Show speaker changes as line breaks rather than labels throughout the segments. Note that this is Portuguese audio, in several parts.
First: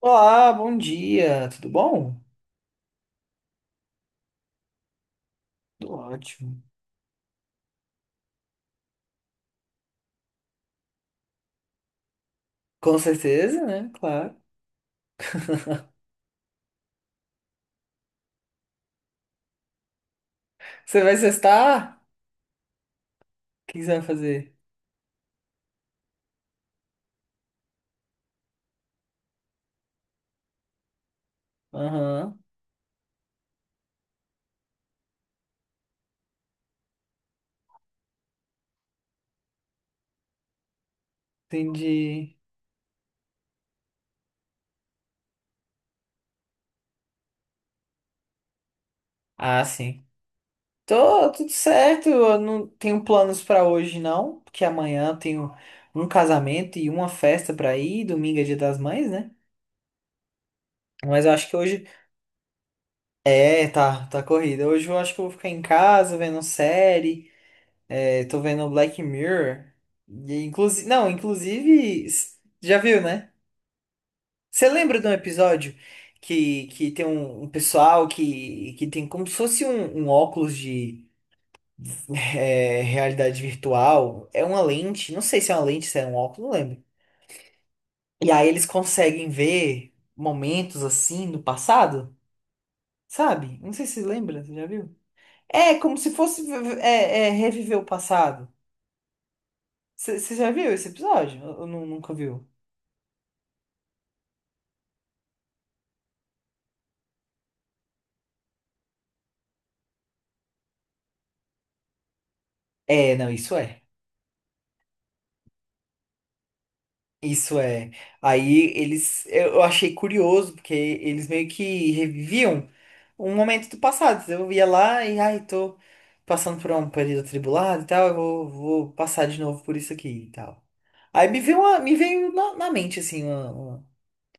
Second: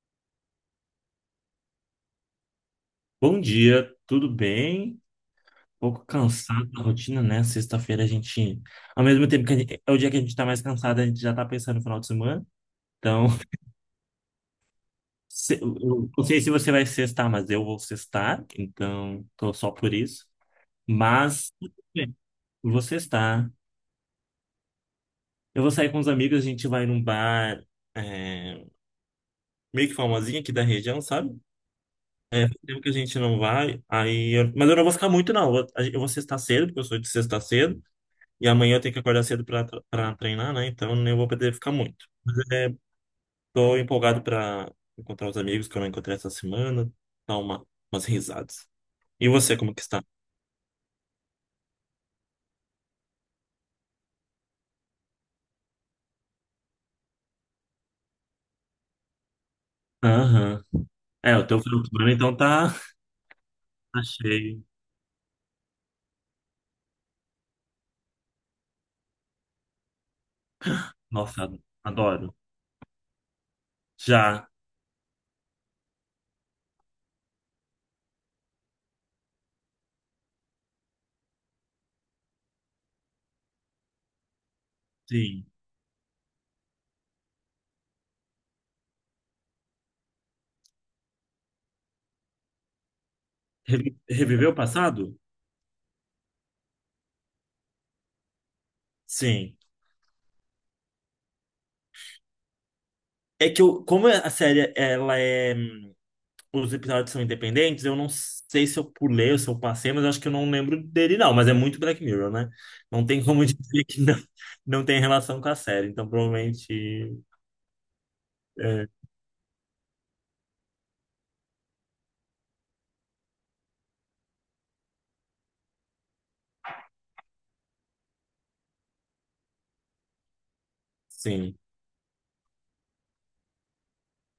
Olá, bom dia, tudo bom?
Bom dia, tudo bem? Um
Tudo
pouco
ótimo.
cansado da rotina, né? Sexta-feira a gente, ao mesmo tempo que é o dia que a gente tá mais cansado, a gente já tá pensando no final de semana.
Com
Então,
certeza, né? Claro.
eu não sei se você vai sextar, mas eu vou sextar, então tô só por isso.
Você vai
Mas tudo
sextar?
bem, eu vou sextar.
O que que você vai fazer?
Eu vou sair com os amigos, a gente vai num bar é, meio que famosinho aqui da região, sabe?
Aham,
É, faz tempo que a gente não vai, mas eu não vou ficar muito, não. Eu vou sextar cedo, porque eu sou de sexta cedo. E amanhã eu tenho que acordar cedo para treinar, né? Então eu vou poder ficar muito. Mas
entendi.
tô empolgado para encontrar os amigos que eu não encontrei essa semana, dar umas risadas. E você,
Ah,
como que está?
sim. Tô tudo certo, eu não tenho planos pra hoje não, porque amanhã eu tenho um casamento e uma festa pra ir, domingo é Dia das Mães, né?
Aham.
Mas eu
É, o
acho que
teu final
hoje
de semana então tá,
é,
tá
tá, tá
cheio.
corrida. Hoje eu acho que eu vou ficar em casa vendo série, é, tô vendo Black Mirror. E inclusive, não,
Nossa,
inclusive,
adoro.
já viu, né?
Já,
Você lembra de um episódio que tem um pessoal que tem como se fosse um óculos de realidade virtual? É uma lente, não sei
sim.
se é uma lente, se é um óculos, não lembro. E aí eles conseguem ver momentos assim do passado, sabe? Não sei se você lembra,
Reviver
você
o
já viu?
passado?
É como se fosse reviver o passado.
Sim.
Você já viu esse episódio? Ou nunca viu?
É que eu, como a série ela é os episódios são independentes, eu não sei se eu pulei ou se eu passei, mas eu acho que eu não lembro dele, não. Mas é muito Black Mirror, né? Não
É,
tem
não,
como
isso é.
dizer que não, não tem relação com a série. Então, provavelmente,
Isso é. Aí
é,
eles, eu achei curioso, porque eles meio que reviviam um momento do passado. Eu ia lá e, ai, tô passando por um período atribulado e tal, vou passar de novo por isso aqui e tal. Aí
sim.
me veio na mente, assim, uma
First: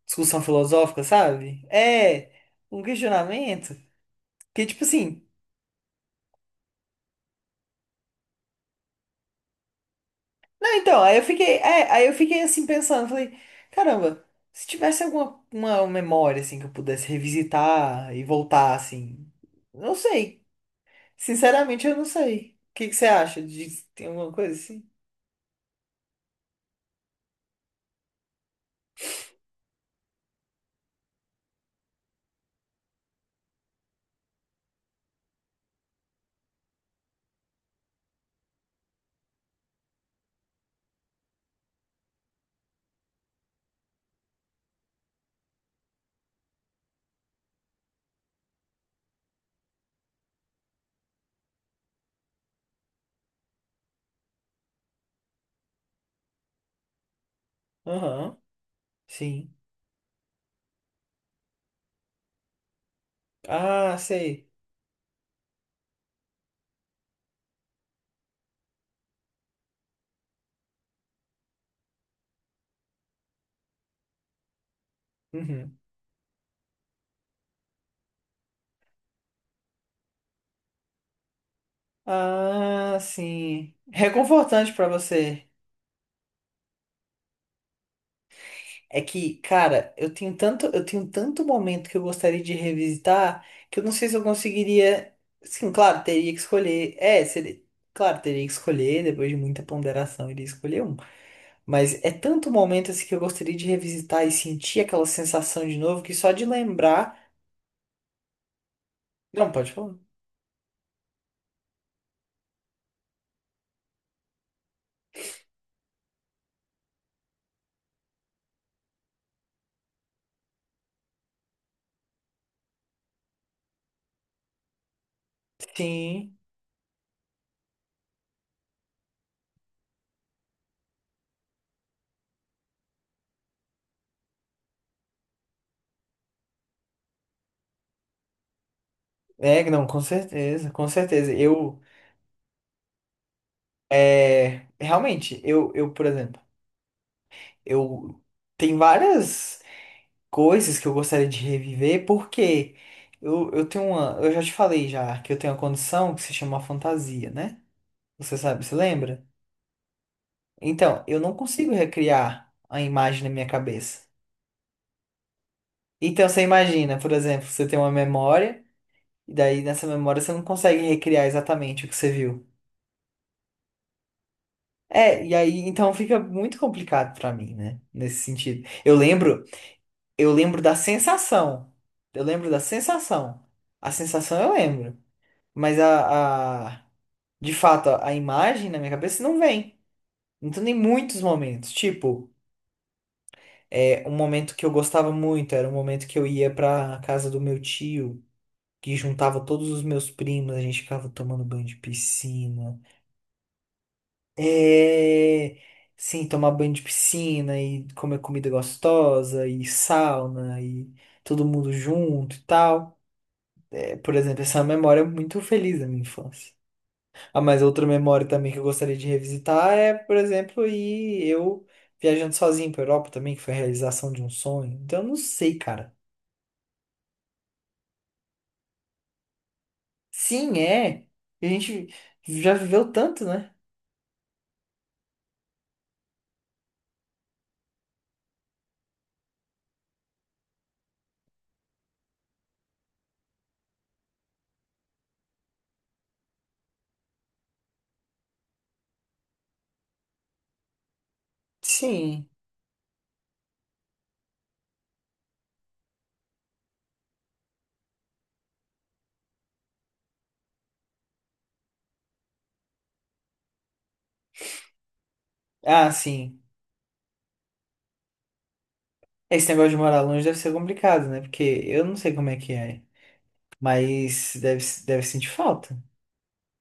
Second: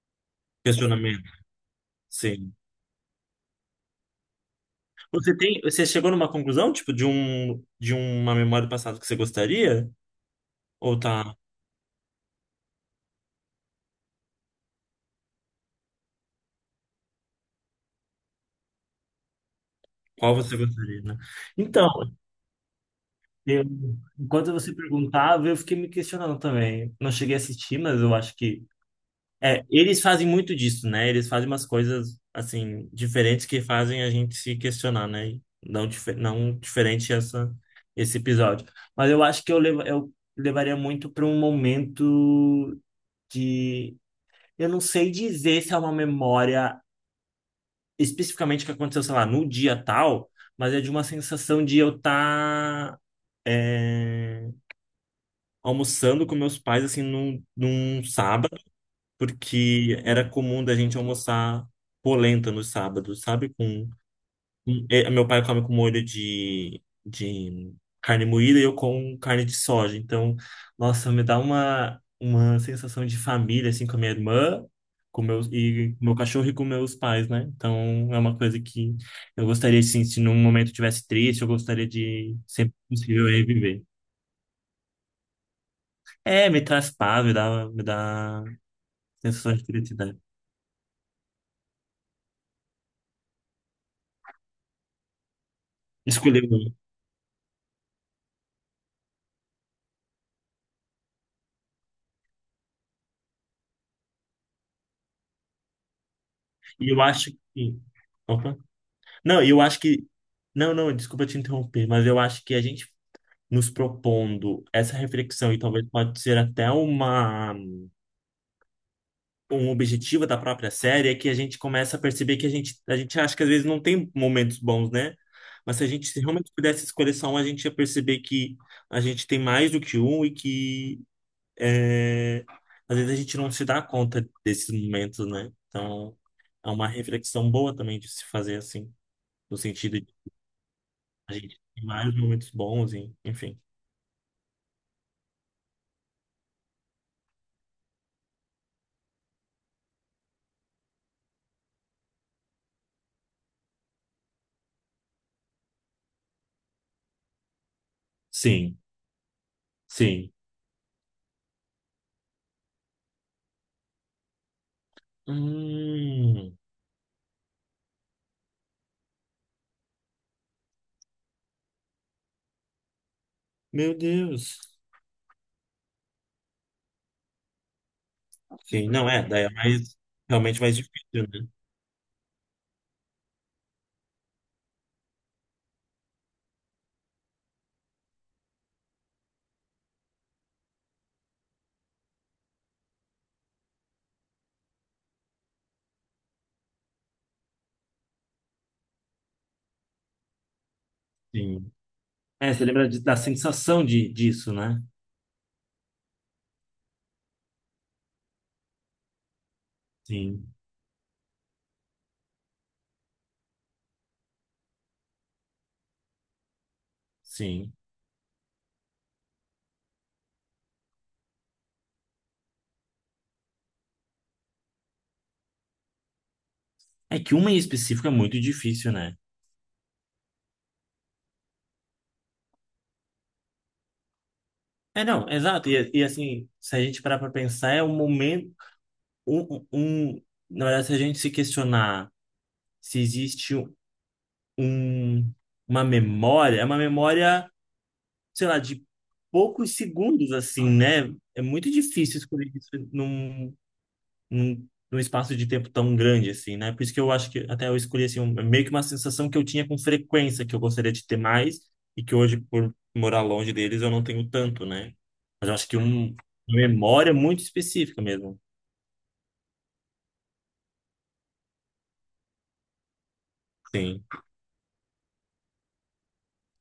discussão filosófica,
Questionamento,
sabe? É,
sim.
um questionamento que, tipo assim.
Você chegou numa conclusão, tipo, de uma memória do passado que você gostaria?
Ah,
Ou
então, aí eu
tá,
fiquei, aí eu fiquei assim pensando, falei, caramba, se tivesse alguma uma memória assim que eu pudesse revisitar e voltar assim, não
qual
sei.
você gostaria, né?
Sinceramente,
Então,
eu não sei. O que que você acha
eu,
de tem alguma
enquanto
coisa
você
assim?
perguntava, eu fiquei me questionando também. Não cheguei a assistir, mas eu acho que eles fazem muito disso, né? Eles fazem umas coisas, assim, diferentes que fazem a gente se questionar, né? E não, não diferente esse episódio. Mas eu acho que eu levaria muito para um momento de... Eu não sei dizer se é uma memória especificamente que aconteceu, sei lá, no dia tal, mas é de uma sensação de eu estar almoçando com meus pais, assim, num
Aham,
sábado,
sim.
porque era comum da gente almoçar polenta nos sábados, sabe? Com,
Ah, sei.
com- eh, meu pai come com molho de carne moída e eu com carne de soja. Então, nossa, me dá uma sensação de família, assim, com a minha irmã,
Uhum.
e com meu cachorro e com meus pais, né? Então, é uma coisa que eu gostaria, assim, se num momento eu tivesse triste, eu gostaria de, sempre que
Ah,
possível,
sim.
reviver.
Reconfortante pra você.
É, me traz paz, me dá
É que,
sensação de
cara,
felicidade.
eu tenho tanto momento que eu gostaria de revisitar que eu não sei se eu conseguiria. Sim, claro, teria que
Escolher.
escolher. Claro, teria que escolher, depois de muita ponderação, iria escolher um. Mas é tanto momento assim que eu gostaria de revisitar e sentir aquela sensação de novo que só de
E eu
lembrar.
acho que. Opa. Não,
Não,
eu
pode
acho
falar.
que. Não, não, desculpa te interromper, mas eu acho que a gente nos propondo essa reflexão, e talvez pode ser até um objetivo da própria série, é que a gente começa a perceber que a gente acha que às vezes não tem momentos bons, né? Mas se a gente
Sim,
realmente pudesse escolher só um, a gente ia perceber que a gente tem mais do que um e que é, às vezes a gente não se dá conta desses momentos, né? Então, é uma reflexão boa também de se fazer assim. No
é, não,
sentido
com
de
certeza, com
a
certeza.
gente
Eu,
tem vários momentos bons, enfim.
é, realmente, eu, por exemplo, eu tem várias coisas que eu gostaria de reviver, porque eu tenho uma. Eu já te falei já que eu tenho uma condição que se chama fantasia, né? Você sabe, você
Sim,
lembra?
sim.
Então, eu não consigo recriar a imagem na minha cabeça. Então, você
Hum,
imagina, por exemplo, você tem uma memória, e daí nessa memória você não consegue recriar exatamente o que você viu.
meu Deus.
É, e aí então fica muito complicado pra mim, né? Nesse sentido.
Sim, não é, daí é
Eu lembro
realmente
da
mais difícil, né?
sensação. Eu lembro da sensação. A sensação eu lembro. Mas de fato, a imagem na minha cabeça não vem. Então tem muitos momentos. Tipo, é, um momento que eu gostava muito era um momento que eu ia pra casa do meu tio, que juntava todos os meus primos, a gente ficava tomando banho
Sim.
de
É, você
piscina.
lembra da sensação disso, né?
É. Sim, tomar banho de piscina e comer comida gostosa e
Sim,
sauna e todo mundo junto e tal. É, por exemplo, essa é uma memória é muito feliz da minha infância. Ah, mas
sim.
outra memória também que eu gostaria de revisitar é, por exemplo, ir eu viajando sozinho para Europa também, que foi a realização de um sonho. Então, eu não sei, cara.
É que uma em específico é muito difícil, né?
Sim, é. A gente já viveu tanto, né?
É, não, exato. E assim, se a gente parar pra pensar, é um momento. Um, um, um- na verdade, se a gente se questionar se existe um, uma memória, é uma memória. Sei lá, de poucos segundos, assim, né? É muito difícil
Sim.
escolher isso num espaço de tempo tão grande, assim, né? Por isso que eu acho que até eu escolhi, assim, é meio que uma sensação que eu tinha com frequência, que eu gostaria de ter mais, e que hoje, por morar longe deles, eu não tenho tanto, né? Mas eu acho que
Ah, sim.
uma memória muito específica mesmo.
Esse negócio de morar longe deve ser complicado, né? Porque eu não sei como é que é.
Sim,
Mas deve sentir falta.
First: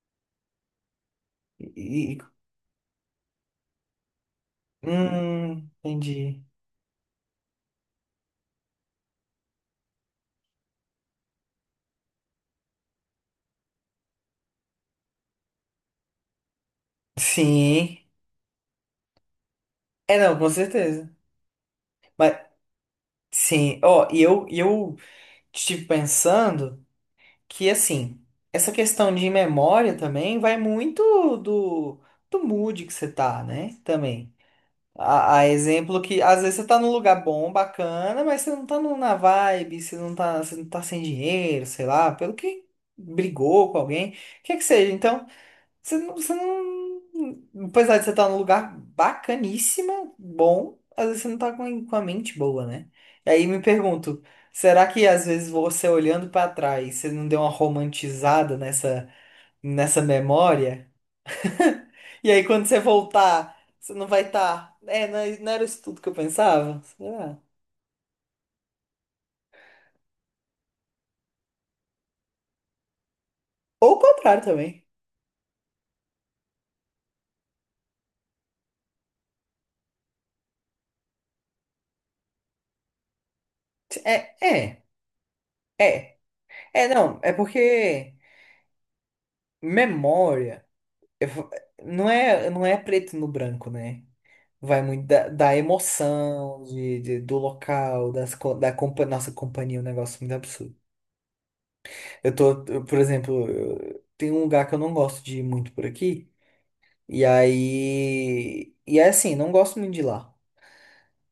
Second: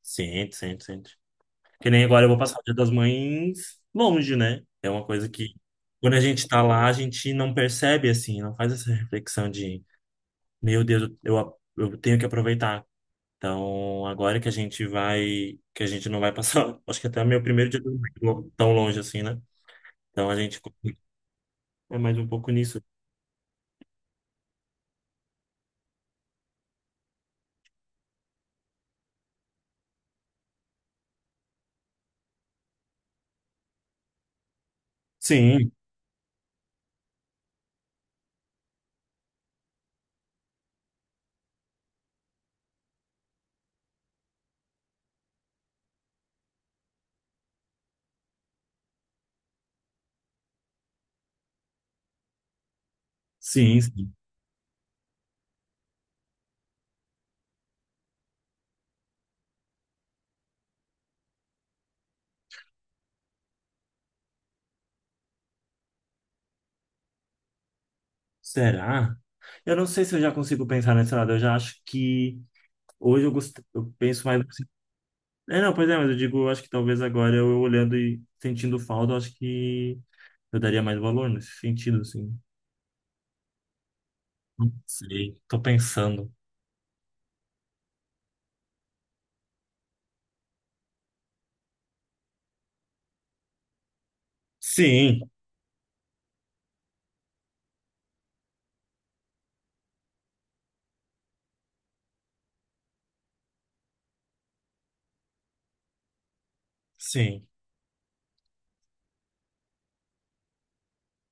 sente, sente, sente.
E,
Que nem
e-
agora eu vou passar o Dia das Mães longe, né? É uma coisa que, quando a
entendi.
gente tá lá, a gente não percebe, assim, não faz essa reflexão de Meu Deus, eu tenho que aproveitar. Então, agora que a gente vai, que a gente não vai passar, acho que até meu primeiro dia
Sim.
tão tão longe assim, né?
É,
Então a
não, com
gente
certeza.
é mais um
Mas,
pouco nisso.
sim. Ó, e eu estive pensando. Que assim, essa questão de memória também vai muito do mood que você tá, né? Também. A
Sim,
exemplo que às vezes você tá num lugar bom, bacana, mas você não tá num- na vibe, você não tá sem dinheiro, sei lá, pelo que brigou com alguém, o que é que seja. Então. Você não. Apesar de você estar num lugar bacaníssima, bom, às vezes você não tá com a mente boa, né? E aí me
sim, sim.
pergunto, será que às vezes você olhando pra trás, você não deu uma romantizada nessa memória? E aí quando você voltar, você não vai estar. É, não era isso tudo que eu pensava? Será?
Será? Eu não sei se eu já consigo pensar nesse lado. Eu já acho que hoje
Ou
eu
o
penso mais
contrário
assim.
também.
É, não, pois é, mas eu digo, eu acho que talvez agora eu olhando e sentindo falta, eu acho que eu daria mais valor nesse sentido, assim.
É,
Não
é,
sei, tô
é.
pensando.
É, não, é porque memória eu fa- não é, não é preto no branco, né? Vai muito
Sim,
da emoção do local, das, co- da compa- nossa companhia, é um negócio muito absurdo. Por exemplo, tem um lugar que eu não gosto de ir muito por aqui, e
sim.
aí. E é assim, não gosto muito de ir lá.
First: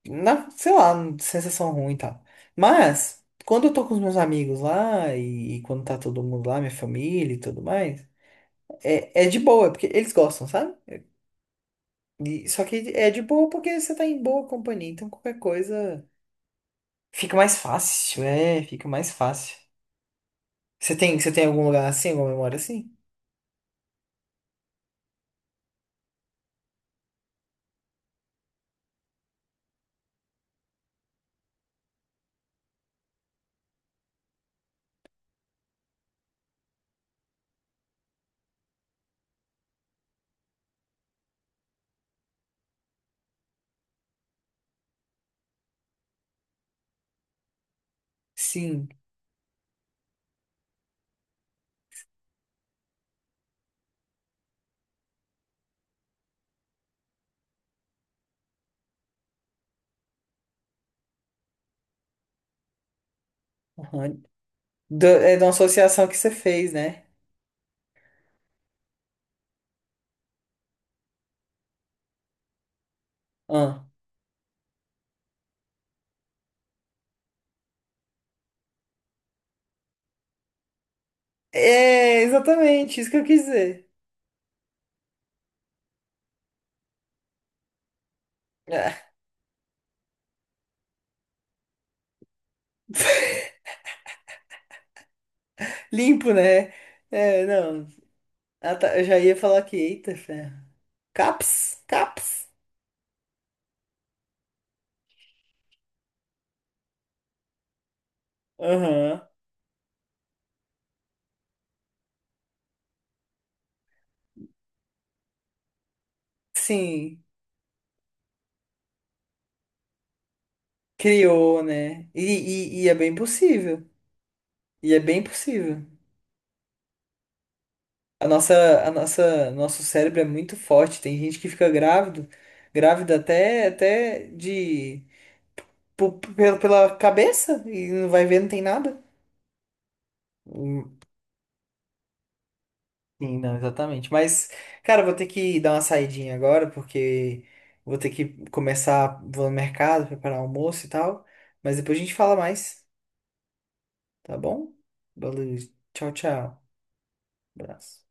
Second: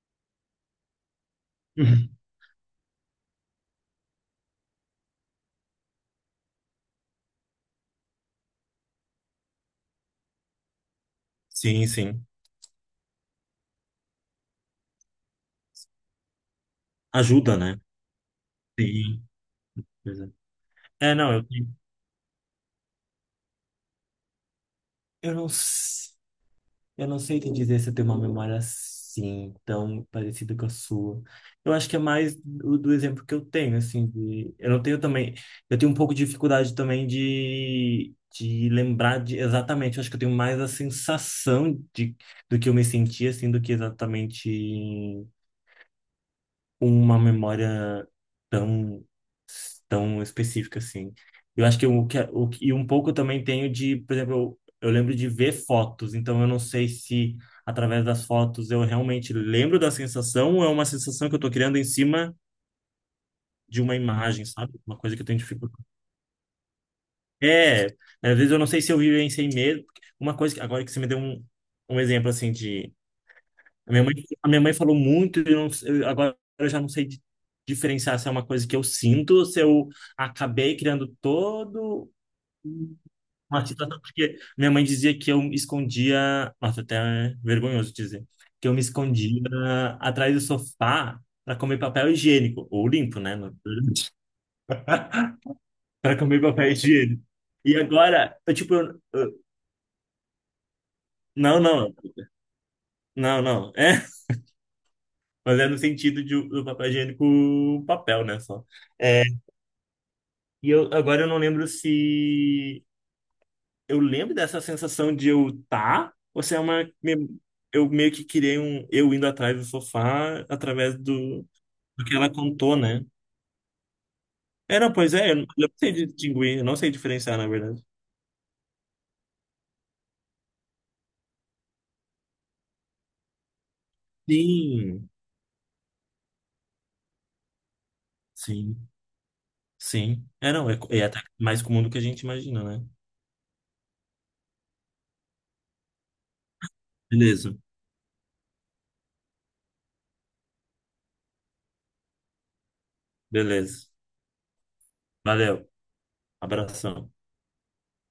Na, sei lá, sensação ruim e tal. Mas, quando eu tô com os meus amigos lá, e quando tá todo mundo lá, minha família e tudo mais, é de boa, porque eles gostam, sabe?
Sim, sim.
E- só que é de boa porque você tá em boa companhia, então qualquer coisa. Fica mais
Ajuda, né?
fácil, é, fica mais
Sim.
fácil.
Pois É, É,
Você
não, eu,
tem algum
tenho-
lugar assim, alguma memória assim?
eu não, s- eu não sei te dizer se eu tenho uma memória assim, tão parecida com a sua. Eu acho que é mais do exemplo que eu tenho, assim, eu não tenho também, eu tenho um pouco de dificuldade também de lembrar de exatamente, eu acho que eu tenho mais a sensação do que eu me senti, assim, do que exatamente uma memória
Sim.
tão tão específica assim. Eu acho que o que é, e um pouco eu também tenho de, por exemplo, eu lembro de ver fotos, então eu não sei se através das fotos eu realmente lembro da sensação ou é uma sensação que eu tô criando em cima de uma
Aham.
imagem, sabe? Uma
Da-
coisa que eu
é
tenho
da
dificuldade.
associação que você fez, né?
É, às vezes eu não sei se eu vivenciei mesmo. Uma coisa que agora que você me deu um exemplo assim de
Ah.
A minha mãe, a minha mãe falou muito, e eu não, sei- eu, agora eu já não sei diferenciar se é uma coisa que eu sinto, ou se eu acabei criando todo
É, exatamente, isso que eu quis
uma
dizer.
situação, porque minha mãe dizia que eu me escondia, nossa, até é vergonhoso dizer, que eu me
Ah,
escondia atrás do sofá para comer papel higiênico, ou limpo, né? Na verdade. Pra
limpo,
comer papel
né?
higiênico.
É,
E
não.
agora, eu, tipo,
Ah, tá, eu já ia falar que, eita, ferro.
não,
Caps,
não,
caps.
não, não. É, mas é no sentido do papel higiênico, papel, né? Só.
Aham.
É, e eu agora eu não lembro se eu lembro dessa sensação de eu tá, ou se é uma
Sim,
eu meio que criei um eu indo atrás do sofá através do,
criou,
do
né?
que ela contou,
E é
né?
bem possível.
É, não,
E é
pois
bem
é, eu não
possível.
sei distinguir, eu não sei diferenciar, na verdade.
Nosso cérebro é muito forte. Tem gente que fica grávido, grávida até, até de
Sim,
pela cabeça e não vai ver, não tem
sim,
nada.
sim. É, não,
Hum,
é até mais comum do que a gente imagina, né?
Sim, não, exatamente. Mas, cara, eu vou ter que dar uma saidinha agora, porque
Beleza.
vou ter que começar, vou no mercado, preparar almoço e tal. Mas depois a gente fala mais,
Beleza.
tá bom? Valeu,
Valeu.
tchau, tchau.
Abração.
Abraço.